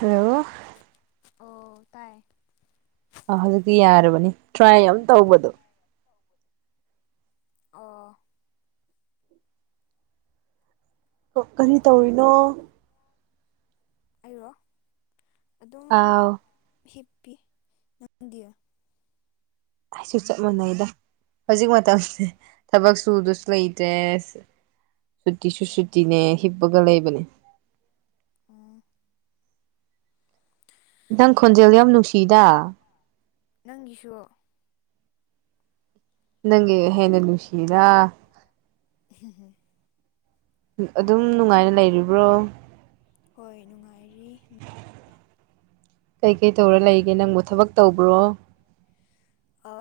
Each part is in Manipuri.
ꯍꯜꯂꯣ ꯑꯣ ꯇꯥꯏ ꯑ ꯍꯧꯖꯤꯛꯇꯤ ꯌꯥꯔꯕꯅꯤ ꯇ꯭ꯔꯥꯏ ꯑꯃ ꯇꯧꯕꯗꯣ ꯑꯣ ꯀꯔꯤ ꯇꯧꯔꯤꯅꯣ ꯑꯩꯔꯣ ꯑꯗꯨꯝ ꯑꯥꯎ ꯍꯤꯞꯄꯤ ꯅꯪꯗꯤ ꯑꯩꯁꯨ ꯆꯞ ꯃꯅꯩꯗ ꯍꯧꯖꯤꯛ ꯃꯇꯝꯁꯦ ꯊꯕꯛ ꯁꯨꯗꯁꯨ ꯂꯩꯇ꯭ꯔꯦ ꯁꯨꯇꯤꯁꯨ ꯁꯨꯇꯤꯅꯦ ꯍꯤꯞꯄꯒ ꯂꯩꯕꯅꯦ ꯑꯥ ꯅꯪ ꯈꯣꯟꯖꯦꯜ ꯌꯥꯝ ꯅꯨꯡꯁꯤꯗ ꯅꯪꯒꯤꯁꯨ ꯅꯪꯒꯤ ꯍꯦꯟꯅ ꯅꯨꯡꯁꯤꯗ [unintelligible] ꯑꯗꯨꯝ ꯅꯨꯡꯉꯥꯏꯅ ꯂꯩꯔꯤꯕ꯭ꯔꯣ ꯍꯣꯏ ꯅꯨꯡꯉꯥꯏꯔꯤ ꯀꯩꯀꯩ ꯇꯧꯔ ꯂꯩꯒꯦ ꯅꯪꯕꯨ ꯊꯕꯛ ꯇꯧꯕ꯭ꯔꯣ ꯑ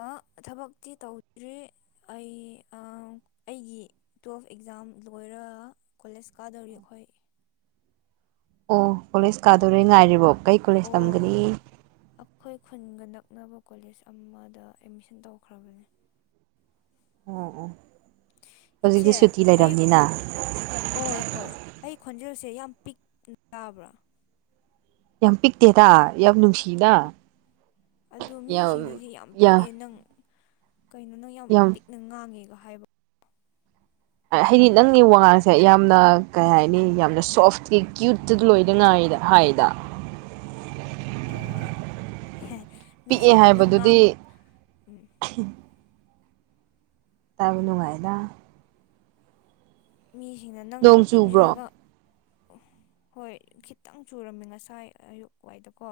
ꯊꯕꯛꯇꯤ ꯇꯧꯗ꯭ꯔꯤ ꯑꯩ ꯑ ꯑꯩꯒꯤ ꯇꯨꯋꯦꯜꯐ ꯑꯦꯛꯖꯥꯝ ꯂꯣꯏꯔꯒ ꯀꯣꯂꯦꯖ ꯀꯥꯗꯧꯔꯤ ꯑꯩꯈꯣꯏ ꯑꯣ ꯀꯣꯂꯦꯖ ꯀꯥꯗꯣꯔꯦ ꯉꯥꯏꯔꯤꯕꯣ ꯀꯩ ꯀꯣꯂꯦꯖ ꯇꯝꯒꯅꯤ ꯑꯣ ꯑꯩꯈꯣꯏ ꯈꯨꯟꯒ ꯅꯛꯅꯕ ꯀꯣꯂꯦꯖ ꯑꯃꯗ ꯑꯦꯠꯃꯤꯁꯟ ꯇꯧꯈ꯭ꯔꯕꯅꯦ ꯑꯣ ꯑꯣ ꯍꯧꯖꯤꯛꯇꯤ ꯏꯆꯦ ꯁꯨꯇꯤ ꯑꯩ ꯂꯩꯔꯕꯅꯤꯅ ꯑꯣꯏ ꯍꯣꯏ ꯑꯩ ꯈꯣꯟꯖꯦꯜꯁꯦ ꯌꯥꯝ ꯄꯤꯛ ꯇꯥꯕ꯭ꯔꯥ ꯌꯥꯝ ꯄꯤꯛꯇꯦꯗ ꯌꯥꯝ ꯅꯨꯡꯁꯤꯅ ꯑꯗꯣ ꯃꯤꯁꯤꯡꯅꯗꯤ ꯌꯥꯝ ꯄꯤꯛꯑꯦ ꯅꯪ ꯀꯩꯅꯣ ꯅꯪ ꯌꯥꯝ ꯄꯤꯛꯅ ꯉꯥꯡꯉꯦꯒ ꯍꯥꯏꯕ ꯍꯥꯏꯗꯤ ꯅꯪꯒꯤ ꯋꯥꯉꯥꯡꯁꯦ ꯌꯥꯝꯅ ꯀꯩ ꯍꯥꯏꯅꯤ ꯌꯥꯝꯅ ꯁꯣꯐꯇꯤ ꯀ꯭ꯌꯨꯠꯇ ꯂꯣꯏꯅ ꯉꯥꯡꯉꯤꯗ ꯍꯥꯏꯗ ꯑꯦ ꯄꯤꯛꯑꯦ ꯃꯤꯁꯤꯅ ꯅꯪ ꯉꯥꯡ ꯍꯥꯏꯕꯗꯨꯗꯤ ꯎꯝ ꯇꯥꯕ ꯅꯨꯡꯉꯥꯏꯗ ꯃꯤꯁꯤꯡꯅ ꯅꯪꯗꯣ ꯅꯣꯡ ꯆꯨꯕ꯭ꯔꯣ ꯈꯨꯝꯖꯤꯜꯂꯒ ꯍꯣꯏ ꯈꯤꯇꯪ ꯆꯨꯔꯝꯃꯤ ꯉꯁꯥꯏ ꯑꯌꯨꯛ ꯋꯥꯏꯗꯀꯣ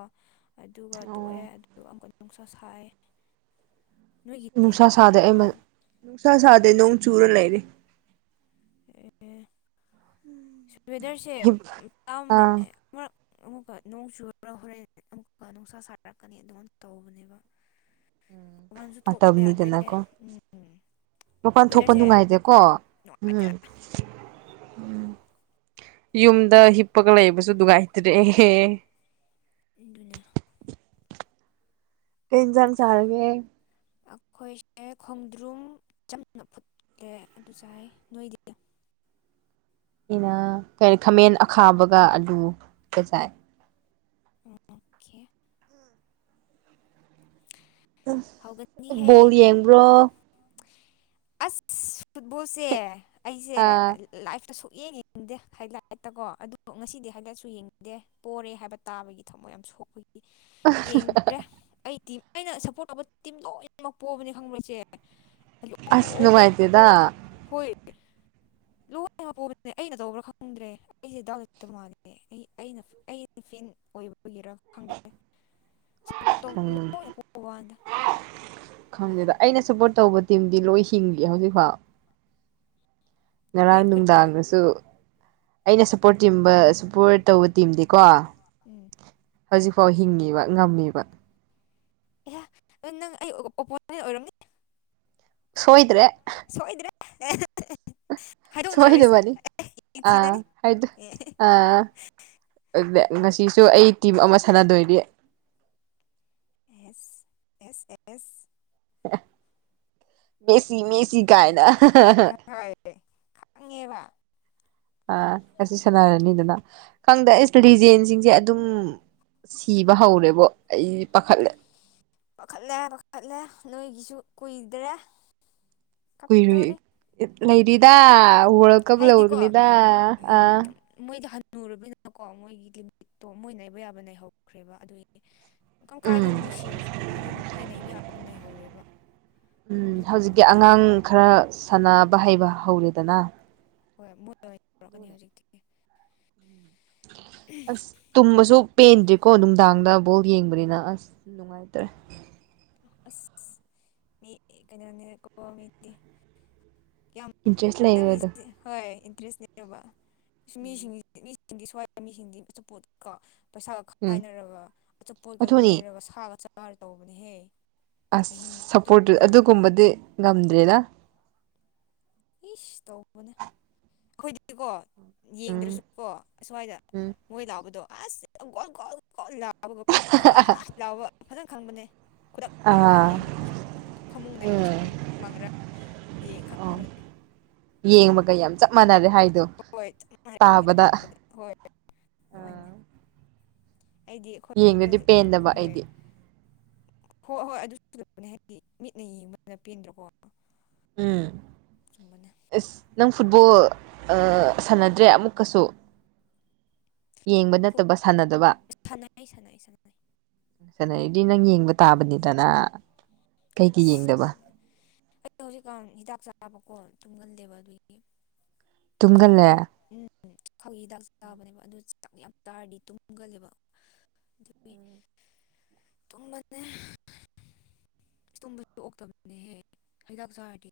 ꯑꯗꯨꯒ ꯇꯣꯛꯑꯦ ꯑꯣ ꯑꯗꯨꯗꯨ ꯑꯃꯨꯛꯀ ꯅꯨꯡꯁꯥ ꯁꯥꯏ ꯅꯣꯏꯒꯤꯗꯦ ꯅꯨꯡꯁꯥ ꯁꯥꯗꯦ ꯅꯣꯏ ꯑꯩ ꯑꯗꯨꯋꯥꯏ ꯅꯨꯡꯁꯥ ꯁꯥꯗꯦ ꯅꯣꯡ ꯆꯨꯔ ꯂꯩꯔꯤ ꯑꯦ ꯅꯣꯏ ꯑꯗꯥꯏꯁꯦ ꯇꯥꯕꯅꯦ ꯑꯥ ꯃꯔꯛ ꯑꯃꯨꯛꯀ ꯅꯣꯡ ꯆꯨꯔ ꯍꯣꯔꯦꯟ ꯑꯃꯨꯛꯀ ꯅꯨꯡꯁꯥ ꯁꯥꯔꯛꯀꯅꯤ ꯑꯗꯨꯃꯥꯏ ꯇꯧꯕꯅꯦꯕ [inaudible] ꯃꯕꯥꯟꯁꯨ ꯊꯣꯛꯄ ꯌꯥꯗ꯭ꯔꯦ ꯃꯇꯝꯅꯤꯗꯅꯀꯣ ꯎꯝ ꯃꯄꯥꯟ ꯊꯣꯛꯄ ꯋꯦꯗꯔꯁꯦ ꯅꯨꯡꯉꯥꯏꯗꯦꯀꯣ ꯅꯨꯡꯉꯥꯏꯇꯦ ꯎꯝ ꯌꯨꯝꯗ ꯍꯤꯞꯄꯒ ꯂꯩꯕꯁꯨ ꯅꯨꯡꯉꯥꯏꯇ꯭ꯔꯦ ꯏꯗꯨꯅꯤ ꯀꯩ ꯏꯟꯖꯥꯡ ꯆꯥꯔꯒꯦ ꯑꯩꯈꯣꯏꯁꯦ ꯈꯣꯡꯗ꯭ꯔꯨꯝ ꯆꯝꯅ ꯐꯨꯠꯂꯦ ꯑꯗꯨ ꯆꯥꯏ ꯅꯣꯏꯗꯤ ꯑꯩꯅ ꯀꯔꯤ ꯈꯥꯃꯦꯟ ꯑꯈꯥꯕꯒ ꯑꯂꯨꯒ ꯆꯥꯏ ꯑꯣ ꯈꯦ ꯕꯣꯜ ꯍꯧꯒꯅꯤꯍꯦ ꯌꯦꯡꯕ꯭ꯔꯣ ꯑꯁ ꯐꯨꯠꯕꯣꯜꯁꯦ ꯑꯩꯁꯦ ꯑꯥ ꯂꯥꯏꯐ ꯇ ꯁꯨꯛꯌꯦꯡ ꯌꯦꯡꯅꯤꯡꯗꯦ ꯍꯥꯏ ꯂꯥꯏꯠꯇ ꯀꯣ ꯑꯗꯨꯗꯣ ꯉꯁꯤꯗꯤ ꯍꯟꯗꯛꯁꯨ ꯌꯦꯡꯅꯤꯡꯗꯦ ꯄꯣꯔꯦ ꯍꯥꯏꯕ ꯇꯥꯕꯒꯤ ꯊꯃꫭꯏ ꯌꯥꯝ ꯁꯣꯛꯄꯒꯤ ꯌꯦꯡ ꯗ꯭ꯔꯦ ꯑꯩ ꯇꯤꯝ ꯑꯩꯅ ꯁꯞꯄꯣꯔꯠ ꯇꯧꯕ ꯇꯤꯝ ꯂꯣꯏꯅꯃꯛ ꯄꯣꯕꯅꯦ ꯈꯪꯕ꯭ꯔ ꯏꯆꯦ ꯑꯁ ꯅꯨꯡꯉꯥꯏꯇꯦꯗ ꯂꯣꯏꯅ ꯄꯣꯕꯅꯦ ꯑꯩꯅ ꯇꯧꯕ꯭ꯔꯥ ꯈꯪꯗ꯭ꯔꯦ ꯑꯩꯁꯦ ꯗꯥꯎ ꯂꯩꯇ ꯃꯥꯜꯂꯦ ꯑꯩꯩ ꯑꯩꯅ ꯑꯩꯅ ꯐꯦꯟ ꯑꯣꯏꯕꯒꯦꯔꯥ ꯈꯪꯗꯦ [inaudible] ꯎꯝ ꯂꯣꯏꯅ ꯄꯣꯛꯎ ꯋꯥꯥꯟꯗ ꯈꯪꯗꯦꯗ ꯑꯩꯅ ꯁꯞꯄꯣꯠ ꯇꯧꯕ ꯇꯤꯝꯗꯤ ꯂꯣꯏ ꯍꯤꯡꯂꯤ ꯍꯧꯖꯤꯛꯐꯥꯎ ꯅꯣꯏ ꯉꯔꯥꯡ ꯀꯔꯤ ꯅꯨꯡꯗꯥꯡꯗꯁꯨ ꯑꯩꯅ ꯁꯞꯄꯣꯔꯠ ꯇꯤꯝꯕ ꯁꯞꯄꯣꯔꯠ ꯇꯧꯕ ꯇꯤꯝꯗꯤꯀꯣ ꯎꯝ ꯍꯧꯖꯤꯛꯐꯥꯎ ꯍꯤꯡꯉꯤꯕ ꯉꯝꯃꯤꯕ ꯑꯦꯍꯥ ꯅꯪ ꯑꯩ ꯑꯣꯄꯣꯅꯦꯟ ꯑꯣꯏꯔꯝꯅꯤ ꯁꯣꯏꯗ꯭ꯔꯦ ꯁꯣꯏꯗ꯭ꯔꯦ ꯑꯦ ꯍꯥꯏꯗꯣꯛꯅꯔꯣꯏꯁꯦ ꯁꯣꯏꯗꯕꯅꯤ ꯑꯦ ꯑꯥ ꯊꯤꯅꯅꯤ ꯑꯦ ꯑꯥ ꯑꯗꯨꯗꯤ ꯉꯁꯤꯁꯨ ꯑꯩ ꯇꯤꯝ ꯑꯃ ꯁꯥꯟꯅꯗꯣꯏꯅꯤ ꯑꯦꯁ ꯑꯦꯁ ꯑꯦꯁ ꯃꯦꯁꯤ ꯃꯦꯁꯤ ꯀꯥꯏꯅ [inaudible] ꯈꯪꯉꯦꯕ ꯑ ꯉꯁꯤ ꯁꯥꯟꯅꯔꯅꯤꯗꯅ ꯈꯪꯗꯦ ꯑꯩꯁ ꯂꯤꯖꯦꯟꯁꯤꯡꯁꯦ ꯑꯗꯨꯝ ꯁꯤꯕ ꯍꯧꯔꯦꯕꯣ ꯑꯩꯗꯤ ꯄꯥꯈꯠꯂꯦ ꯄꯥꯈꯠꯂꯦ ꯄꯥꯈꯠꯂꯦ ꯅꯣꯏꯒꯤꯁꯨ ꯀꯨꯏꯗ꯭ꯔꯦ ꯀꯨꯏꯔꯨꯏ ꯀꯞꯇꯧꯔꯤ ꯂꯩꯔꯤꯗꯥ ꯋꯥꯔꯜ ꯀꯞ ꯂꯧꯔꯒꯅꯤꯗ ꯑꯥ ꯃꯣꯏꯗꯤ ꯍꯟꯅꯨꯔꯕꯅꯤꯅꯀꯣ ꯃꯣꯏꯒꯤ ꯂꯤꯃꯤꯠꯇꯣ ꯃꯣꯏ ꯅꯩꯕ ꯌꯥꯕ ꯅꯩꯍꯧꯈ꯭ꯔꯦꯕ ꯑꯗꯨꯏ ꯀꯀꯥꯒꯤ ꯎꯝ ꯃꯣꯏ ꯁꯤꯔꯁꯨ ꯍꯥꯏꯗꯤ ꯃꯣꯏ ꯅꯩꯕ ꯌꯥꯕ ꯅꯩꯍꯧꯔꯦꯕ ꯎꯝ ꯍꯧꯖꯤꯛꯀꯤ ꯑꯉꯥꯡ ꯈꯔ ꯎꯝ ꯁꯥꯟꯅꯕ ꯍꯩꯕ ꯍꯧꯔꯦꯗꯅ ꯍꯣꯏ ꯃꯣꯏ ꯑꯣꯏꯅ ꯇꯧꯔꯛꯀꯅꯤ ꯍꯧꯖꯤꯛꯇꯤ ꯑꯁ ꯇꯨꯝꯕꯁꯨ ꯄꯦꯟꯗ꯭ꯔꯤꯀꯣ ꯅꯨꯡꯗꯥꯡꯗ ꯕꯣꯜ ꯌꯦꯡꯕꯅꯤꯅ ꯑꯁ ꯅꯨꯡꯉꯥꯏꯇ꯭ꯔꯦ ꯑꯁ ꯃꯤ ꯀꯩꯅꯣꯅꯦ ꯀꯣ ꯃꯤꯗꯤ ꯌꯥꯝ ꯏꯟꯇꯔꯦꯁ ꯂꯩꯔꯦꯗ ꯅꯪꯒꯤꯁꯤ ꯍꯣꯏ ꯏꯟꯇꯔꯦꯁꯅꯦꯕ ꯏꯁ ꯃꯤꯁꯤꯡ ꯃꯤꯁꯤꯡꯗꯤ ꯁ꯭ꯋꯥꯏ ꯃꯤꯁꯤꯡꯗꯤ ꯑꯆꯥꯄꯣꯠ ꯀꯣ ꯄꯩꯁꯥꯒ ꯎꯝ ꯈꯥꯏꯅꯔꯒ ꯑꯆꯥꯄꯣꯠꯀ ꯑꯗꯨꯅꯤ ꯂꯩꯔꯒ ꯁꯥꯒ ꯆꯥꯔꯒ ꯇꯧꯕꯅꯦꯍꯦ ꯑꯁ ꯑꯍꯤꯡ ꯁꯞꯄꯣꯔꯠꯇꯨ ꯇꯨꯝꯗꯅ ꯑꯗꯨꯒꯨꯝꯕꯗꯤ ꯉꯝꯗ꯭ꯔꯦꯗ ꯏꯁ ꯇꯧꯕꯅꯦ ꯑꯩꯈꯣꯏꯗꯤꯀꯣ ꯎꯝ ꯌꯦꯡꯗ꯭ꯔꯁꯨ ꯀꯣ ꯑꯁ꯭ꯋꯥꯏꯗ ꯎꯝ ꯃꯣꯏ ꯂꯥꯎꯕꯗꯣ ꯑꯁ [unintelligible] ꯊꯥꯕꯒ ꯄꯨ꯭ꯔꯣꯇꯨꯒꯜ ꯂꯥꯎꯕ ꯐꯖꯅ ꯈꯪꯕꯅꯦ ꯈꯨꯗꯛꯇ ꯂꯥꯏꯞ ꯑꯥ ꯌꯦꯡꯗ꯭ꯔꯁꯨ ꯐꯃꯨꯡꯗꯒꯤ ꯎꯝ ꯁꯨꯝ ꯃꯪꯒ꯭ꯔ ꯌꯦꯡ ꯑꯣ ꯈꯪꯕꯅꯦ ꯌꯦꯡꯕꯒ ꯌꯥꯝ ꯆꯞ ꯃꯥꯟꯅꯔꯦ ꯍꯥꯏꯗꯣ ꯍꯣꯏ ꯇꯥꯕꯗ [unintelligible] ꯑꯩꯗꯤ ꯑꯩꯈꯣꯏ ꯌꯦꯡꯗꯗꯤ ꯄꯦꯟꯗꯕ [unintelligible] ꯍꯣꯏ ꯑꯩꯗꯤ ꯍꯣꯏ ꯍꯣꯏ ꯑꯗꯨꯅꯦ ꯍꯥꯏꯗꯤ ꯃꯤꯠꯅ ꯌꯦꯡꯕꯅ ꯄꯦꯟꯗ꯭ꯔꯣꯀꯣ ꯎꯝ ꯆꯨꯝꯕꯅꯦ ꯑꯁ ꯅꯪ ꯐꯨꯠꯕꯣꯜ ꯑꯥ ꯁꯥꯟꯅꯗ꯭ꯔꯦ ꯑꯃꯨꯛꯀꯁꯨ ꯌꯦꯡꯕ ꯅꯠꯇꯕ ꯁꯥꯟꯅꯗꯕ ꯁꯥꯟꯅꯩ ꯁꯥꯟꯅꯩ ꯁꯥꯟꯅꯩ ꯁꯟꯅꯔꯗꯤ ꯅꯪ ꯌꯦꯡꯕ ꯇꯥꯕꯅꯤꯗꯅ ꯀꯩꯒꯤ ꯑꯁ ꯌꯦꯡꯗꯕ ꯈꯪꯗꯦ ꯑꯩ ꯍꯧꯖꯤꯛꯀꯥꯟ ꯍꯤꯗꯥꯛ ꯆꯥꯕꯀꯣ ꯇꯨꯝꯒꯟꯂꯦꯕ ꯑꯗꯨꯒꯤ ꯥ [unintelligible] ꯇꯨꯝꯒꯜꯂꯦ ꯎꯝ ꯎꯝ ꯆꯈꯥꯎꯒꯤ ꯍꯤꯗꯥꯛ ꯆꯥꯕꯅꯦꯕ ꯑꯗꯨ ꯆꯥꯛ ꯌꯥꯝ ꯆꯥꯔꯗꯤ ꯇꯨꯝꯒꯜꯂꯦꯕ ꯑꯗꯨꯒꯤ ꯇꯨꯝꯕꯅꯦ ꯏꯁ ꯇꯨꯝꯡꯕꯖꯦ ꯑꯣꯛꯇꯕꯅꯦꯍꯦ ꯍꯤꯗꯥꯛ ꯆꯥꯔꯗꯤ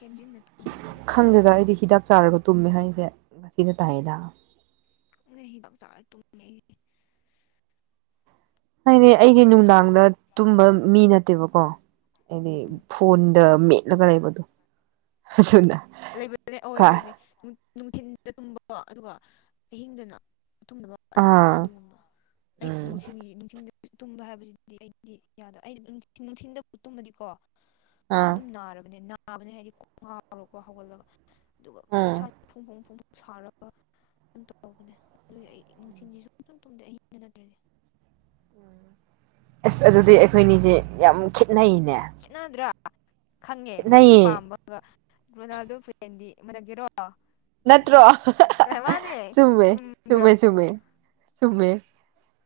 ꯍꯦꯟꯖꯤꯟꯅ ꯇꯨꯝꯅꯤꯡꯕꯅꯦ ꯈꯪꯗꯦꯗ ꯑꯩꯗꯤ ꯍꯤꯗꯥꯛ ꯆꯥꯔꯒ ꯇꯨꯝꯃꯦ ꯍꯥꯏꯁꯦ ꯉꯁꯤꯗ ꯇꯥꯏꯌꯦꯗ ꯈꯪꯗꯦ ꯍꯤꯗꯥꯛ ꯆꯥꯔ ꯇꯨꯝꯃꯦ ꯑꯩ ꯍꯥꯏꯗꯤ ꯑꯩꯖꯦ ꯅꯨꯡꯗꯥꯡꯗ ꯇꯨꯝꯕ ꯃꯤ ꯅꯠꯇꯦꯕꯀꯣ ꯍꯥꯏꯗꯤ ꯎꯝ ꯐꯣꯟꯗ ꯃꯦꯠꯂꯒ ꯂꯩꯕꯗꯣ [unintelligible] ꯂꯩꯕꯅꯦ ꯑꯣꯏ ꯂꯩꯕꯅꯦ ꯅꯨꯡꯊꯤꯟꯗ ꯇꯨꯝꯕꯀꯣ ꯑꯗꯨꯒ ꯑꯍꯤꯡꯗꯅ ꯇꯨꯝꯗꯕ ꯂꯩꯕꯅꯦ ꯑꯥ ꯑꯗꯨꯒꯨꯝꯕ ꯑꯩ ꯎꯝ ꯅꯨꯡꯊꯤꯟꯒꯤ ꯅꯨꯡꯊꯤꯟꯗꯤ ꯇꯨꯝꯕ ꯍꯥꯏꯕꯁꯤꯗꯤ ꯑꯩꯗꯤ ꯌꯥꯗꯦ ꯑꯩꯗꯤ ꯅꯨꯡꯊꯤꯟꯗꯕꯨ ꯇꯨꯝꯃꯗꯤꯀꯣ ꯑꯥ ꯑꯗꯨꯝ ꯅꯥꯔꯕꯅꯦ ꯅꯥꯕꯅꯦ ꯍꯥꯏꯗꯤ ꯀꯣꯛ ꯉꯥꯎꯔꯒꯀꯣ ꯍꯧꯒꯠꯂꯒ ꯑꯗꯨꯒ ꯎꯝ ꯏꯁꯥ ꯐꯣꯡ ꯐꯣꯡ ꯐꯣꯡ ꯁꯥꯔꯒ ꯑꯗꯨꯝ ꯇꯧꯕꯅꯦ ꯑꯗꯨꯒꯤ ꯑꯩ ꯅꯨꯡꯊꯤꯟꯁꯤ ꯁꯨꯡꯇꯨꯝ ꯇꯨꯝꯗꯦ ꯑꯍꯤꯡꯗ ꯅꯠꯇ꯭ꯔꯗꯤ ꯑꯁ ꯑꯗꯨꯗꯤ ꯑꯩꯈꯣꯏꯅꯤꯖꯦ ꯌꯥꯝ ꯈꯦꯠꯅꯩꯅꯦ ꯈꯦꯠꯅꯗ꯭ꯔꯥ ꯈꯪꯉꯦ ꯃꯦꯁꯤ ꯈꯦꯠꯅꯩꯌꯦ ꯄꯥꯝꯕ ꯑꯗꯨꯒ ꯔꯣꯅꯥꯜꯗꯣ ꯐꯦꯟꯗꯤ ꯃꯥꯟꯅꯒꯦꯔꯣ ꯎꯝ ꯅꯠꯇ꯭ꯔꯣ ꯃꯥꯅꯦ ꯆꯨꯝꯃꯦ ꯆꯨꯝꯗ꯭ꯔꯣ ꯆꯨꯝꯃꯦ ꯆꯨꯝꯃꯦ ꯆꯨꯝꯃꯦ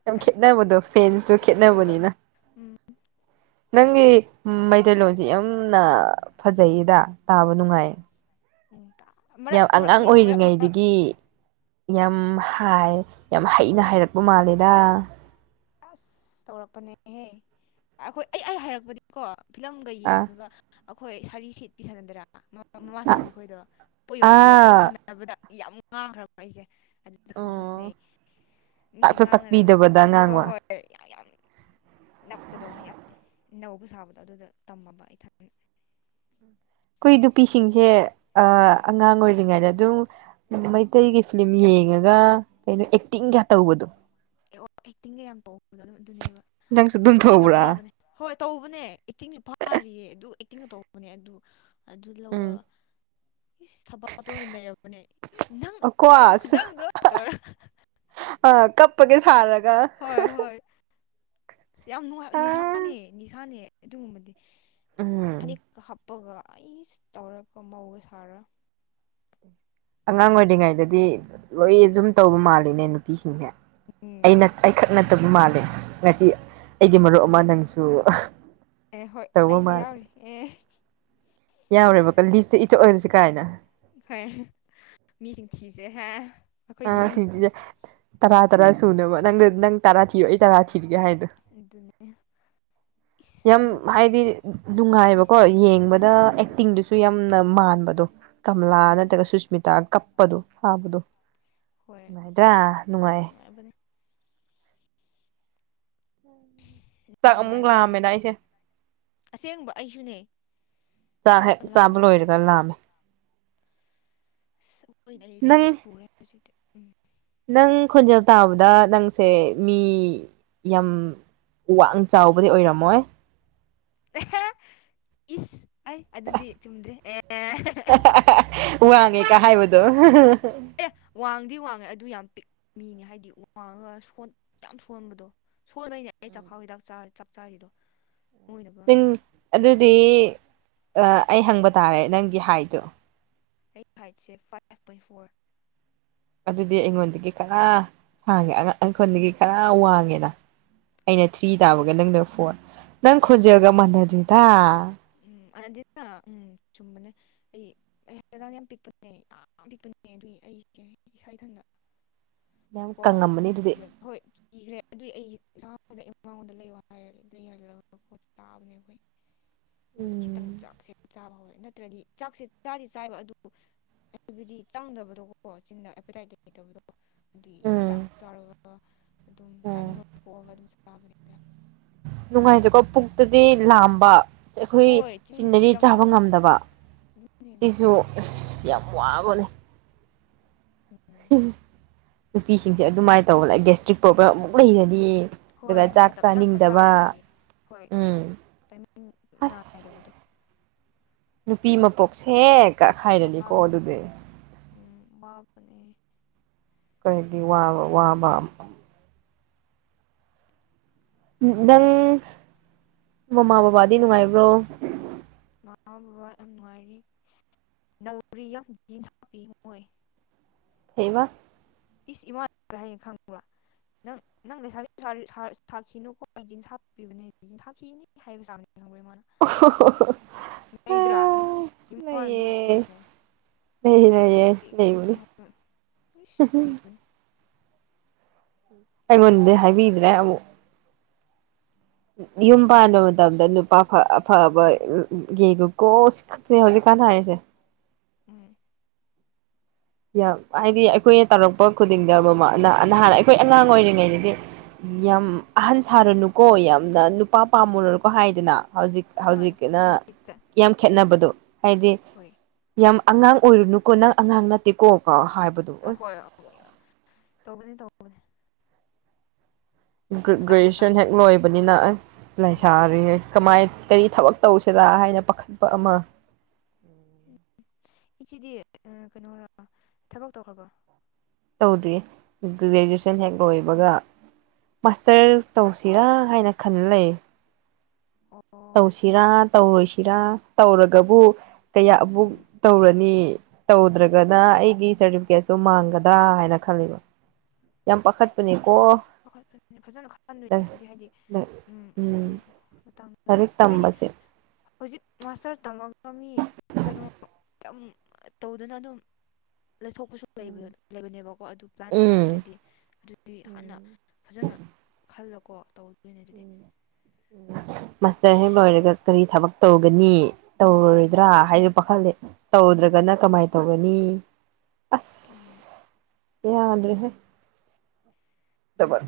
ꯌꯥꯝ ꯈꯦꯠꯅꯕꯗꯣ ꯐꯦꯟꯁꯇꯣ ꯈꯦꯠꯅꯕꯗꯣ ꯈꯦꯠꯅꯕꯅꯤꯅ ꯎꯝ ꯅꯪꯒꯤ ꯃꯩꯇꯩꯂꯣꯟꯁꯤ ꯌꯥꯝꯅ ꯐꯖꯩꯌꯦꯗ ꯇꯥꯕ ꯅꯨꯡꯉꯥꯏꯌꯦ ꯎꯝ ꯃꯔꯛ ꯌꯥꯝ ꯑꯉꯥꯡ ꯃꯔꯛꯅꯦ ꯃꯔꯛ ꯃꯔꯛ ꯑꯣꯏꯔꯤꯉꯩꯗꯒꯤ ꯌꯥꯝ ꯍꯥꯏ ꯌꯥꯝ ꯍꯩꯅ ꯍꯥꯏꯔꯛꯄ ꯃꯥꯜꯂꯦꯗ ꯑꯁ ꯇꯧꯔꯛꯄꯅꯦꯍꯦ ꯑꯩꯈꯣꯏ ꯑꯩ ꯑꯩ ꯍꯩꯔꯛꯄꯗꯤꯀꯣ ꯐꯤꯂꯝꯒ ꯑꯥ ꯌꯦꯡꯉꯒ ꯑꯈꯣꯏ ꯁꯥꯔꯤ ꯁꯦꯠꯄꯤ ꯁꯥꯟꯅꯗꯔꯥ ꯃꯝ ꯃꯃꯥ ꯑꯥ ꯁꯥꯕꯤꯈꯣꯏꯗꯣ ꯄꯣꯠ ꯌꯣꯟꯕꯤꯗꯣ ꯑꯗꯨ ꯑꯥ ꯁꯥꯟꯅ [unintelligible] ꯌꯥꯝ ꯉꯥꯡꯈ꯭ꯔꯕ ꯑꯩꯁꯦ ꯈꯪꯕꯅꯦ ꯑꯣ ꯃꯤ ꯇꯥꯛꯁꯨ ꯉꯥꯡꯅꯔꯒꯅ ꯇꯥꯛꯄꯤꯗꯕꯗ ꯑꯣ ꯍꯣꯏ ꯉꯥꯡꯕ ꯍꯣꯏ ꯍꯣꯏ ꯌꯥꯝ ꯌꯥꯝ ꯅꯞꯄꯗꯣ ꯌꯥꯝ ꯅꯧꯕ ꯁꯥꯕꯗꯣ ꯑꯗꯨꯗ ꯇꯝꯃꯕ ꯑꯩꯊꯟ ꯑꯩꯈꯣꯏ ꯅꯨꯄꯤꯁꯤꯡꯁꯦ ꯑꯥ ꯑꯉꯥꯡ ꯑꯣꯏꯔꯤꯉꯩꯗ ꯑꯗꯨꯝ ꯎꯝ ꯃꯩꯇꯩꯒꯤ ꯐꯤꯂꯝ ꯌꯦꯡꯉꯒ ꯀꯩꯅꯣ ꯑꯦꯛꯇꯤꯡꯒ ꯇꯧꯕꯗꯣ ꯑꯦ ꯑꯣ ꯑꯦꯛꯇꯤꯡꯒ ꯌꯥꯝ ꯇꯧꯕꯗꯣ ꯑꯗꯨ ꯑꯗꯨꯅꯦꯕ ꯅꯪꯁꯨ ꯑꯗꯨꯝ ꯑꯦꯛꯇꯤꯡꯒ ꯇꯧꯕ꯭ꯔꯥ ꯐꯥꯕꯅꯦ ꯍꯣꯏ ꯇꯧꯕꯅꯦ ꯑꯦꯛꯇꯤꯡꯁꯨ ꯐꯥꯔꯤꯌꯦ ꯑꯗꯨ ꯑꯦꯛꯇꯤꯡꯒ ꯇꯧꯕꯅꯦ ꯑꯗꯨ ꯑꯗꯨ ꯎꯝ ꯂꯧꯔꯒ ꯏꯁ ꯊꯕꯥꯇꯣꯟꯅ ꯅꯩꯔꯛꯄꯅꯦ ꯏꯁ ꯅꯪꯅ ꯄꯥꯏꯔꯤꯕ ꯈꯨꯗꯥꯡꯗꯣ ꯇꯧꯔꯒ ꯑ ꯀꯞꯄꯒ ꯁꯥꯔꯒ ꯏꯁ ꯌꯥꯝ ꯅꯨꯡꯉꯥꯏ ꯑ ꯅꯤꯁꯥꯅꯦ ꯅꯤꯁꯥꯅꯦ ꯑꯗꯨꯒꯨꯝꯕꯗꯤ ꯎꯝ ꯐꯅꯦꯛꯀ ꯍꯥꯞꯄꯒ ꯑꯩꯁ ꯇꯧꯔꯒ ꯃꯧꯒ ꯁꯥꯔ ꯑꯉꯥꯡ ꯑꯣꯏꯔꯤꯉꯩꯗꯗꯤ ꯂꯣꯏ ꯑꯗꯨꯝ ꯇꯧꯕ ꯃꯥꯜꯂꯤꯅꯦ ꯅꯨꯄꯤꯁꯤꯡꯁꯦ ꯑꯩꯅ ꯎꯝ ꯑꯩꯈꯛ ꯅꯠꯇꯕ ꯃꯥꯜꯂꯦ ꯉꯁꯤ ꯑꯩꯒꯤ ꯃꯔꯨꯞ ꯑꯃ ꯅꯪꯁꯨ ꯑꯦ ꯍꯣꯏ ꯇꯧꯕ ꯑꯩꯁꯨ ꯃꯥꯜꯂꯦ ꯌꯥꯎꯔꯤ ꯑꯦ ꯌꯥꯎꯔꯦꯕꯀꯣ ꯂꯤꯁꯇ ꯏꯊꯣꯛ ꯑꯁꯤ ꯀꯥꯏꯅ ꯐꯩꯌꯦ ꯃꯤ ꯃꯁꯤꯡ ꯊꯤꯁꯦ ꯍꯦ ꯑꯥ ꯊꯤꯖꯤꯁꯦ ꯇꯔꯥ ꯇꯔꯥ ꯁꯨꯅꯕ ꯅꯪꯒ ꯅꯪ ꯇꯔꯥ ꯊꯤꯑꯣ ꯑꯩ ꯇꯔꯥ ꯊꯤꯔꯒꯦ ꯍꯥꯏꯅ ꯑꯗꯨꯅꯦ ꯏꯁ ꯌꯥꯝ ꯑꯗꯨ ꯑꯗꯨ ꯍꯥꯏꯗꯤ ꯅꯨꯡꯉꯥꯏꯕꯀꯣ ꯃꯤꯁ ꯌꯥꯝ ꯇꯧꯋꯦ ꯌꯦꯡꯕꯗ ꯎꯝ ꯑꯦꯛꯇꯤꯡꯗꯨꯁꯨ ꯌꯥꯝꯅ ꯃꯥꯟꯕꯗꯣ ꯀꯝꯂꯥ ꯎꯝ ꯅꯠꯇ꯭ꯔꯒ ꯁꯨꯁꯃꯤꯇꯥ ꯀꯞꯄꯗꯣ ꯁꯥꯕꯗꯣ ꯅꯨꯡꯉꯥꯏꯗ꯭ꯔꯥ ꯅꯨꯡꯉꯥꯏ ꯍꯥꯢꯕꯅꯤ ꯆꯥꯛ ꯑꯃꯨꯛ ꯅꯨꯡꯉꯥꯏꯕꯅꯦ ꯂꯥꯛꯑꯝꯃꯦꯅ ꯑꯩꯁꯦ ꯑꯁꯦꯡꯕ ꯑꯩꯁꯨꯅꯦ ꯆꯥꯛ ꯍꯦꯛ ꯌꯥꯝ ꯆꯥꯕ ꯂꯥꯝꯃꯦ ꯂꯣꯏꯔꯒ ꯂꯥꯝꯃꯦ ꯅꯪ [unintelligible] ꯍꯧꯖꯤꯛꯇꯤ ꯎꯝ ꯅꯪ ꯈꯣꯟꯖꯦꯜ ꯇꯥꯕꯗ ꯅꯪꯁꯦ ꯃꯤ ꯌꯥꯝ ꯋꯥꯡ ꯆꯥꯎꯕꯗꯤ ꯑꯣꯏꯔꯝꯃꯣꯏ ꯏꯁ ꯑꯩ ꯑꯗꯨꯗꯤ ꯆꯨꯝꯗ꯭ꯔꯦ ꯑꯦ ꯋꯥꯡꯉꯦ ꯀ ꯍꯥꯏꯕꯗꯣ ꯑꯦ ꯋꯥꯡꯗꯤ ꯋꯥꯡꯉꯦ ꯑꯗꯨ ꯌꯥꯝ ꯄꯤꯛ ꯃꯤꯅꯤ ꯍꯥꯏꯗꯤ ꯋꯥꯡꯉꯒ ꯌꯥꯝ ꯁꯣꯟꯕꯗꯣ ꯁꯣꯟꯕꯩꯅꯦ ꯑꯩ ꯆꯥꯛꯈꯥꯎ ꯍꯤꯗꯥꯛ ꯆꯥꯛ ꯆꯥꯔꯤꯗꯣ ꯅꯣꯏꯅꯕ ꯑꯗꯨꯗꯤ ꯑꯩ ꯍꯪꯕ ꯇꯥꯔꯦ ꯅꯪꯒꯤ ꯍꯥꯏꯗꯣ ꯑꯩꯒꯤ ꯍꯥꯏꯠꯁꯦ ꯐꯥꯏꯚ ꯄꯣꯏꯟ ꯐꯣꯔ ꯑꯗꯨꯗꯤ ꯑꯩꯉꯣꯟꯗꯒꯤ ꯈꯔ ꯍꯥꯡꯉꯦ ꯑꯩꯈꯣꯟꯗꯒꯤ ꯈꯔ ꯋꯥꯡꯉꯦꯅ ꯑꯩꯅ ꯊ꯭ꯔꯤ ꯍꯣꯏ ꯇꯥꯕꯒ ꯅꯪꯅ ꯐꯣꯔ ꯅꯪ ꯈꯣꯟꯖꯦꯜꯒ ꯃꯥꯟꯅꯗꯦꯗ ꯎꯝ ꯑꯗꯨꯗ ꯎꯝ ꯆꯨꯝꯕꯅꯦ ꯑꯩ ꯍꯥꯛꯆꯥꯡ ꯌꯥꯝ ꯄꯤꯛꯄꯅꯦ ꯌꯥꯝ ꯄꯤꯛꯄꯅꯦ ꯑꯗꯨꯏ ꯑꯩꯁꯦ ꯏꯁꯥ ꯏꯊꯟꯗ ꯌꯥꯝ ꯑꯣ ꯀꯪꯉꯝꯃꯅꯤ ꯑꯗꯨꯗꯤ ꯍꯣꯏ ꯀꯤꯈ꯭ꯔꯦ ꯑꯗꯨꯏ ꯑꯩ ꯆꯗ ꯑꯩ ꯃꯃꯉꯣꯟꯗ ꯂꯩꯌꯣ [unintelligible] ꯍꯥꯏꯔꯦ ꯑꯗꯨ ꯌꯜꯂꯒꯣꯠ ꯆꯥꯕꯅꯦ ꯑꯩꯈꯣꯏ ꯑꯗꯨ ꯈꯤꯇꯪ ꯎꯝ ꯆꯥꯛꯁꯦ ꯆꯥꯕ ꯍꯧꯋꯦ ꯅꯠꯇ꯭ꯔꯗꯤ ꯆꯥꯛꯁꯦ ꯆꯥꯗꯤ ꯆꯥꯏꯕ ꯑꯗꯨ ꯍꯥꯏꯕꯗꯤ ꯆꯥꯡꯗꯕꯗꯣꯀꯣ ꯆꯤꯟꯗ ꯍꯄꯇꯥꯏꯇ [unintelligible] ꯑꯗꯨꯒꯤ ꯎꯝ ꯍꯤꯗꯥꯛ ꯆꯥꯔꯒ ꯑꯗꯨꯝ ꯎꯝ ꯆꯥꯅꯤꯡꯕ ꯄꯣꯛꯑꯒ ꯑꯗꯨꯝ ꯆꯕꯅꯦ ꯅꯨꯡꯉꯥꯏꯇꯦꯀꯣ ꯄꯨꯛꯇꯗꯤ ꯂꯥꯝꯕ ꯑꯩꯈꯣꯏ ꯍꯣꯏ ꯆꯤꯟꯗꯤ ꯆꯤꯟꯗꯗꯤ ꯆꯥꯕ ꯆꯪꯗꯕ ꯉꯝꯗꯕ ꯑꯗꯨꯅꯦ ꯑꯗꯨ ꯁꯤꯁꯨ ꯑꯁ ꯌꯥꯝ ꯋꯥꯕꯅꯦ ꯅꯨꯄꯤꯁꯤꯡꯁꯦ ꯑꯗꯨꯃꯥꯏꯅ ꯇꯧꯕ ꯂꯩ ꯒꯦꯁꯇ꯭ꯔꯤꯛ ꯄ꯭ꯔꯣꯕ꯭ꯂꯦꯝ ꯑꯃꯨꯛ ꯂꯩꯔꯅꯤ ꯑꯗꯨꯒ ꯍꯣꯏ ꯆꯥꯛ ꯃꯇꯝ ꯆꯥꯅ ꯆꯥꯅꯤꯡꯗꯕ ꯆꯥꯗ꯭ꯔꯕꯒꯤ ꯍꯣꯏ ꯎꯝ ꯇꯥꯏꯃꯤꯡ ꯑꯁ ꯅꯥꯢꯗꯕꯗꯣ ꯅꯨꯄꯤ ꯃꯄꯣꯛꯁꯦ ꯀꯛꯈꯥꯏꯔꯅꯤꯀꯣ ꯋꯥꯕꯅꯦ ꯑꯗꯨꯗꯤ ꯎꯝ ꯋꯥꯕꯅꯦ ꯀꯔꯤ ꯋꯥꯕ ꯋꯥꯕ ꯅꯪ ꯃꯃꯥ ꯕꯕꯥꯗꯤ ꯅꯨꯡꯉꯥꯏꯕ꯭ꯔꯣ ꯃꯃꯥ ꯕꯕꯥ ꯌꯥꯝ ꯅꯨꯡꯉꯥꯏꯔꯤ ꯅꯧꯔꯤ ꯌꯥꯝ ꯖꯤꯟꯁ ꯍꯥꯞꯄꯤ ꯃꯣꯏ ꯀꯩꯕ ꯏꯁ ꯏꯃꯥꯅ ꯀꯩ ꯍꯥꯏꯒꯦ ꯈꯪꯕ꯭ꯔꯥ ꯅꯪ ꯅꯪ ꯂꯩꯁꯥꯕꯤ ꯁꯥꯈꯤꯅꯨꯀꯣ ꯑꯩ ꯆꯤꯡ ꯁꯥꯄꯤꯕꯅꯦ ꯍꯥꯞꯈꯤꯅꯤ ꯍꯥꯏꯕ ꯆꯥꯕꯅꯤ ꯈꯪꯕ ꯃꯥꯅꯥ ꯅꯩꯗ꯭ꯔꯥ ꯏꯃꯥꯅꯥ ꯑꯗꯨꯃꯥꯢ ꯍꯥꯏꯕꯅꯦ ꯂꯩꯅꯩꯌꯦ ꯑꯗꯨꯗꯤ ꯂꯩꯕꯒꯤ ꯎꯝ ꯏꯁ ꯅꯩꯕꯅꯦ ꯑꯩꯉꯣꯟꯗꯤ ꯍꯥꯏꯕꯤꯗ꯭ꯔꯦ ꯑꯃꯨꯛ ꯌꯨꯝ ꯄꯥꯟꯕ ꯃꯇꯝꯗ ꯑꯐꯕ ꯌꯦꯒꯨꯀꯣ ꯁꯤ ꯈꯛꯇꯅꯤ ꯍꯧꯖꯤꯛꯀꯥꯟꯗ ꯍꯥꯏꯔꯤꯁꯦ ꯎꯝ ꯌꯥꯝ ꯍꯥꯏꯗꯤ ꯑꯩꯈꯣꯏꯅ ꯇꯧꯔꯛꯄ ꯈꯨꯗꯤꯡꯗ ꯑꯃ ꯅꯍꯥꯟ ꯑꯩꯈꯣꯏ ꯑꯉꯥꯡ ꯑꯣꯏꯔꯤꯉꯩꯗꯗꯤ ꯌꯥꯝ ꯑꯍꯟ ꯁꯥꯔꯅꯨꯀꯣ ꯌꯥꯝꯅ ꯅꯨꯄꯥ ꯄꯥꯝꯃꯨꯔꯅꯨꯀꯣ ꯍꯥꯏꯗꯅ ꯍꯧꯖꯤꯛ ꯍꯣꯏ ꯍꯧꯖꯤꯛꯅ [unintelligible] ꯌꯥꯝ ꯈꯦꯠꯅꯕꯗꯣ ꯍꯥꯏꯗꯤ ꯍꯣꯏ ꯌꯥꯝ ꯑꯉꯥꯡ ꯑꯣꯏꯔꯨꯅꯨꯀꯣ ꯅꯪ ꯑꯉꯥꯡ ꯀꯣ ꯒꯥ ꯍꯥꯢꯕꯗꯣ ꯍꯣꯢ ꯇꯧꯕꯗꯤ ꯇꯧꯕꯅꯤ ꯇꯧꯕꯅꯤ ꯃꯇꯥꯡ ꯒ꯭ꯔꯦꯖꯨꯌꯦꯁꯟ ꯃꯇꯥꯡ ꯍꯦꯛ ꯂꯣꯏꯕꯅꯤꯅ ꯑꯁ ꯎꯝ ꯂꯩꯁꯥꯔꯤꯉꯩ ꯀꯃꯥꯏ ꯀꯔꯤ ꯊꯕꯛ ꯇꯧꯁꯤꯔꯥ ꯍꯥꯏꯅ ꯄꯥꯈꯠꯄ ꯑꯃ ꯏꯆꯦꯗꯤ ꯀꯩꯅꯣꯔ ꯊꯕꯛ ꯇꯧꯈ꯭ꯔꯕꯣ ꯇꯧꯗ꯭ꯔꯤ ꯒ꯭ꯔꯦꯖꯨꯦꯁꯟ ꯍꯦꯛ ꯂꯣꯏꯕꯒ ꯃꯥꯁꯇꯔ ꯇꯧꯁꯤꯔꯥ ꯍꯥꯏꯅ ꯈꯜ ꯂꯩ ꯑꯣ ꯇꯧꯁꯤꯔꯥ ꯇꯧꯔꯣꯏꯁꯤꯔꯥ ꯇꯧꯔꯒꯕꯨ ꯀꯌꯥ ꯑꯃꯨꯛ ꯎꯝ ꯇꯧꯔꯅꯤ ꯇꯧꯗ꯭ꯔꯥꯒꯅ ꯑꯩꯒꯤ ꯁꯥꯔꯇꯤꯐꯤꯀꯦꯠꯁꯨ ꯃꯥꯡꯒꯗ꯭ꯔꯥ ꯍꯥꯏꯅ ꯈꯜꯂꯤꯕ ꯌꯥꯝ ꯄꯥꯈꯠ ꯄꯥꯅ‌ꯦꯀꯣ ꯐꯥꯖꯥꯅ ꯈꯟꯗꯣꯏꯅꯦ ꯍꯥꯏꯗꯤ ꯎꯝ ꯑꯗꯨꯗꯤ ꯃꯇꯥꯡꯗꯨꯗꯤ ꯂꯥꯏꯔꯤꯛ ꯍꯥꯏꯗꯤ ꯇꯝꯕꯁꯦ ꯍꯧꯖꯤꯛ ꯃꯥꯁꯇꯔ ꯇꯝꯃꯝꯕ ꯃꯤ ꯀꯩꯅꯣ ꯇꯪ ꯇꯧꯗꯨꯅ ꯑꯗꯨꯝ ꯂꯩꯊꯣꯛꯄꯁꯨ ꯂꯩꯕ ꯂꯩꯕꯅꯦꯕꯀꯣ ꯑꯗꯨ ꯄ꯭ꯂꯥꯟ ꯎꯝ ꯂꯩꯇ꯭ꯔꯗꯤ ꯑꯗꯨꯗꯤ ꯍꯥꯟꯅ ꯐꯖꯅ ꯈꯜꯂꯀꯣ ꯇꯧꯗꯣꯏꯅꯦ ꯑꯗꯨꯗꯤ ꯎꯝ ꯃꯥꯁꯇꯔ ꯍ‌‌ꯦꯛ ꯂ‌ꯣꯏꯔꯒ ꯀꯔꯤ ꯊꯕꯛ ꯇꯧꯒꯅꯤ ꯎꯝ ꯇꯧꯔꯔꯣꯏꯗ꯭ꯔꯥ ꯍꯥꯏꯅ ꯄꯥꯈꯠꯂꯦ ꯇꯧꯗ꯭ꯔꯒꯅ ꯀꯃꯥꯏꯅ ꯇꯧꯒꯅꯤ ꯑꯗꯨꯅꯦ ꯑꯁ ꯌꯥꯗ꯭ꯔ‌ꯦꯍ‌ꯦ ꯊꯕꯛ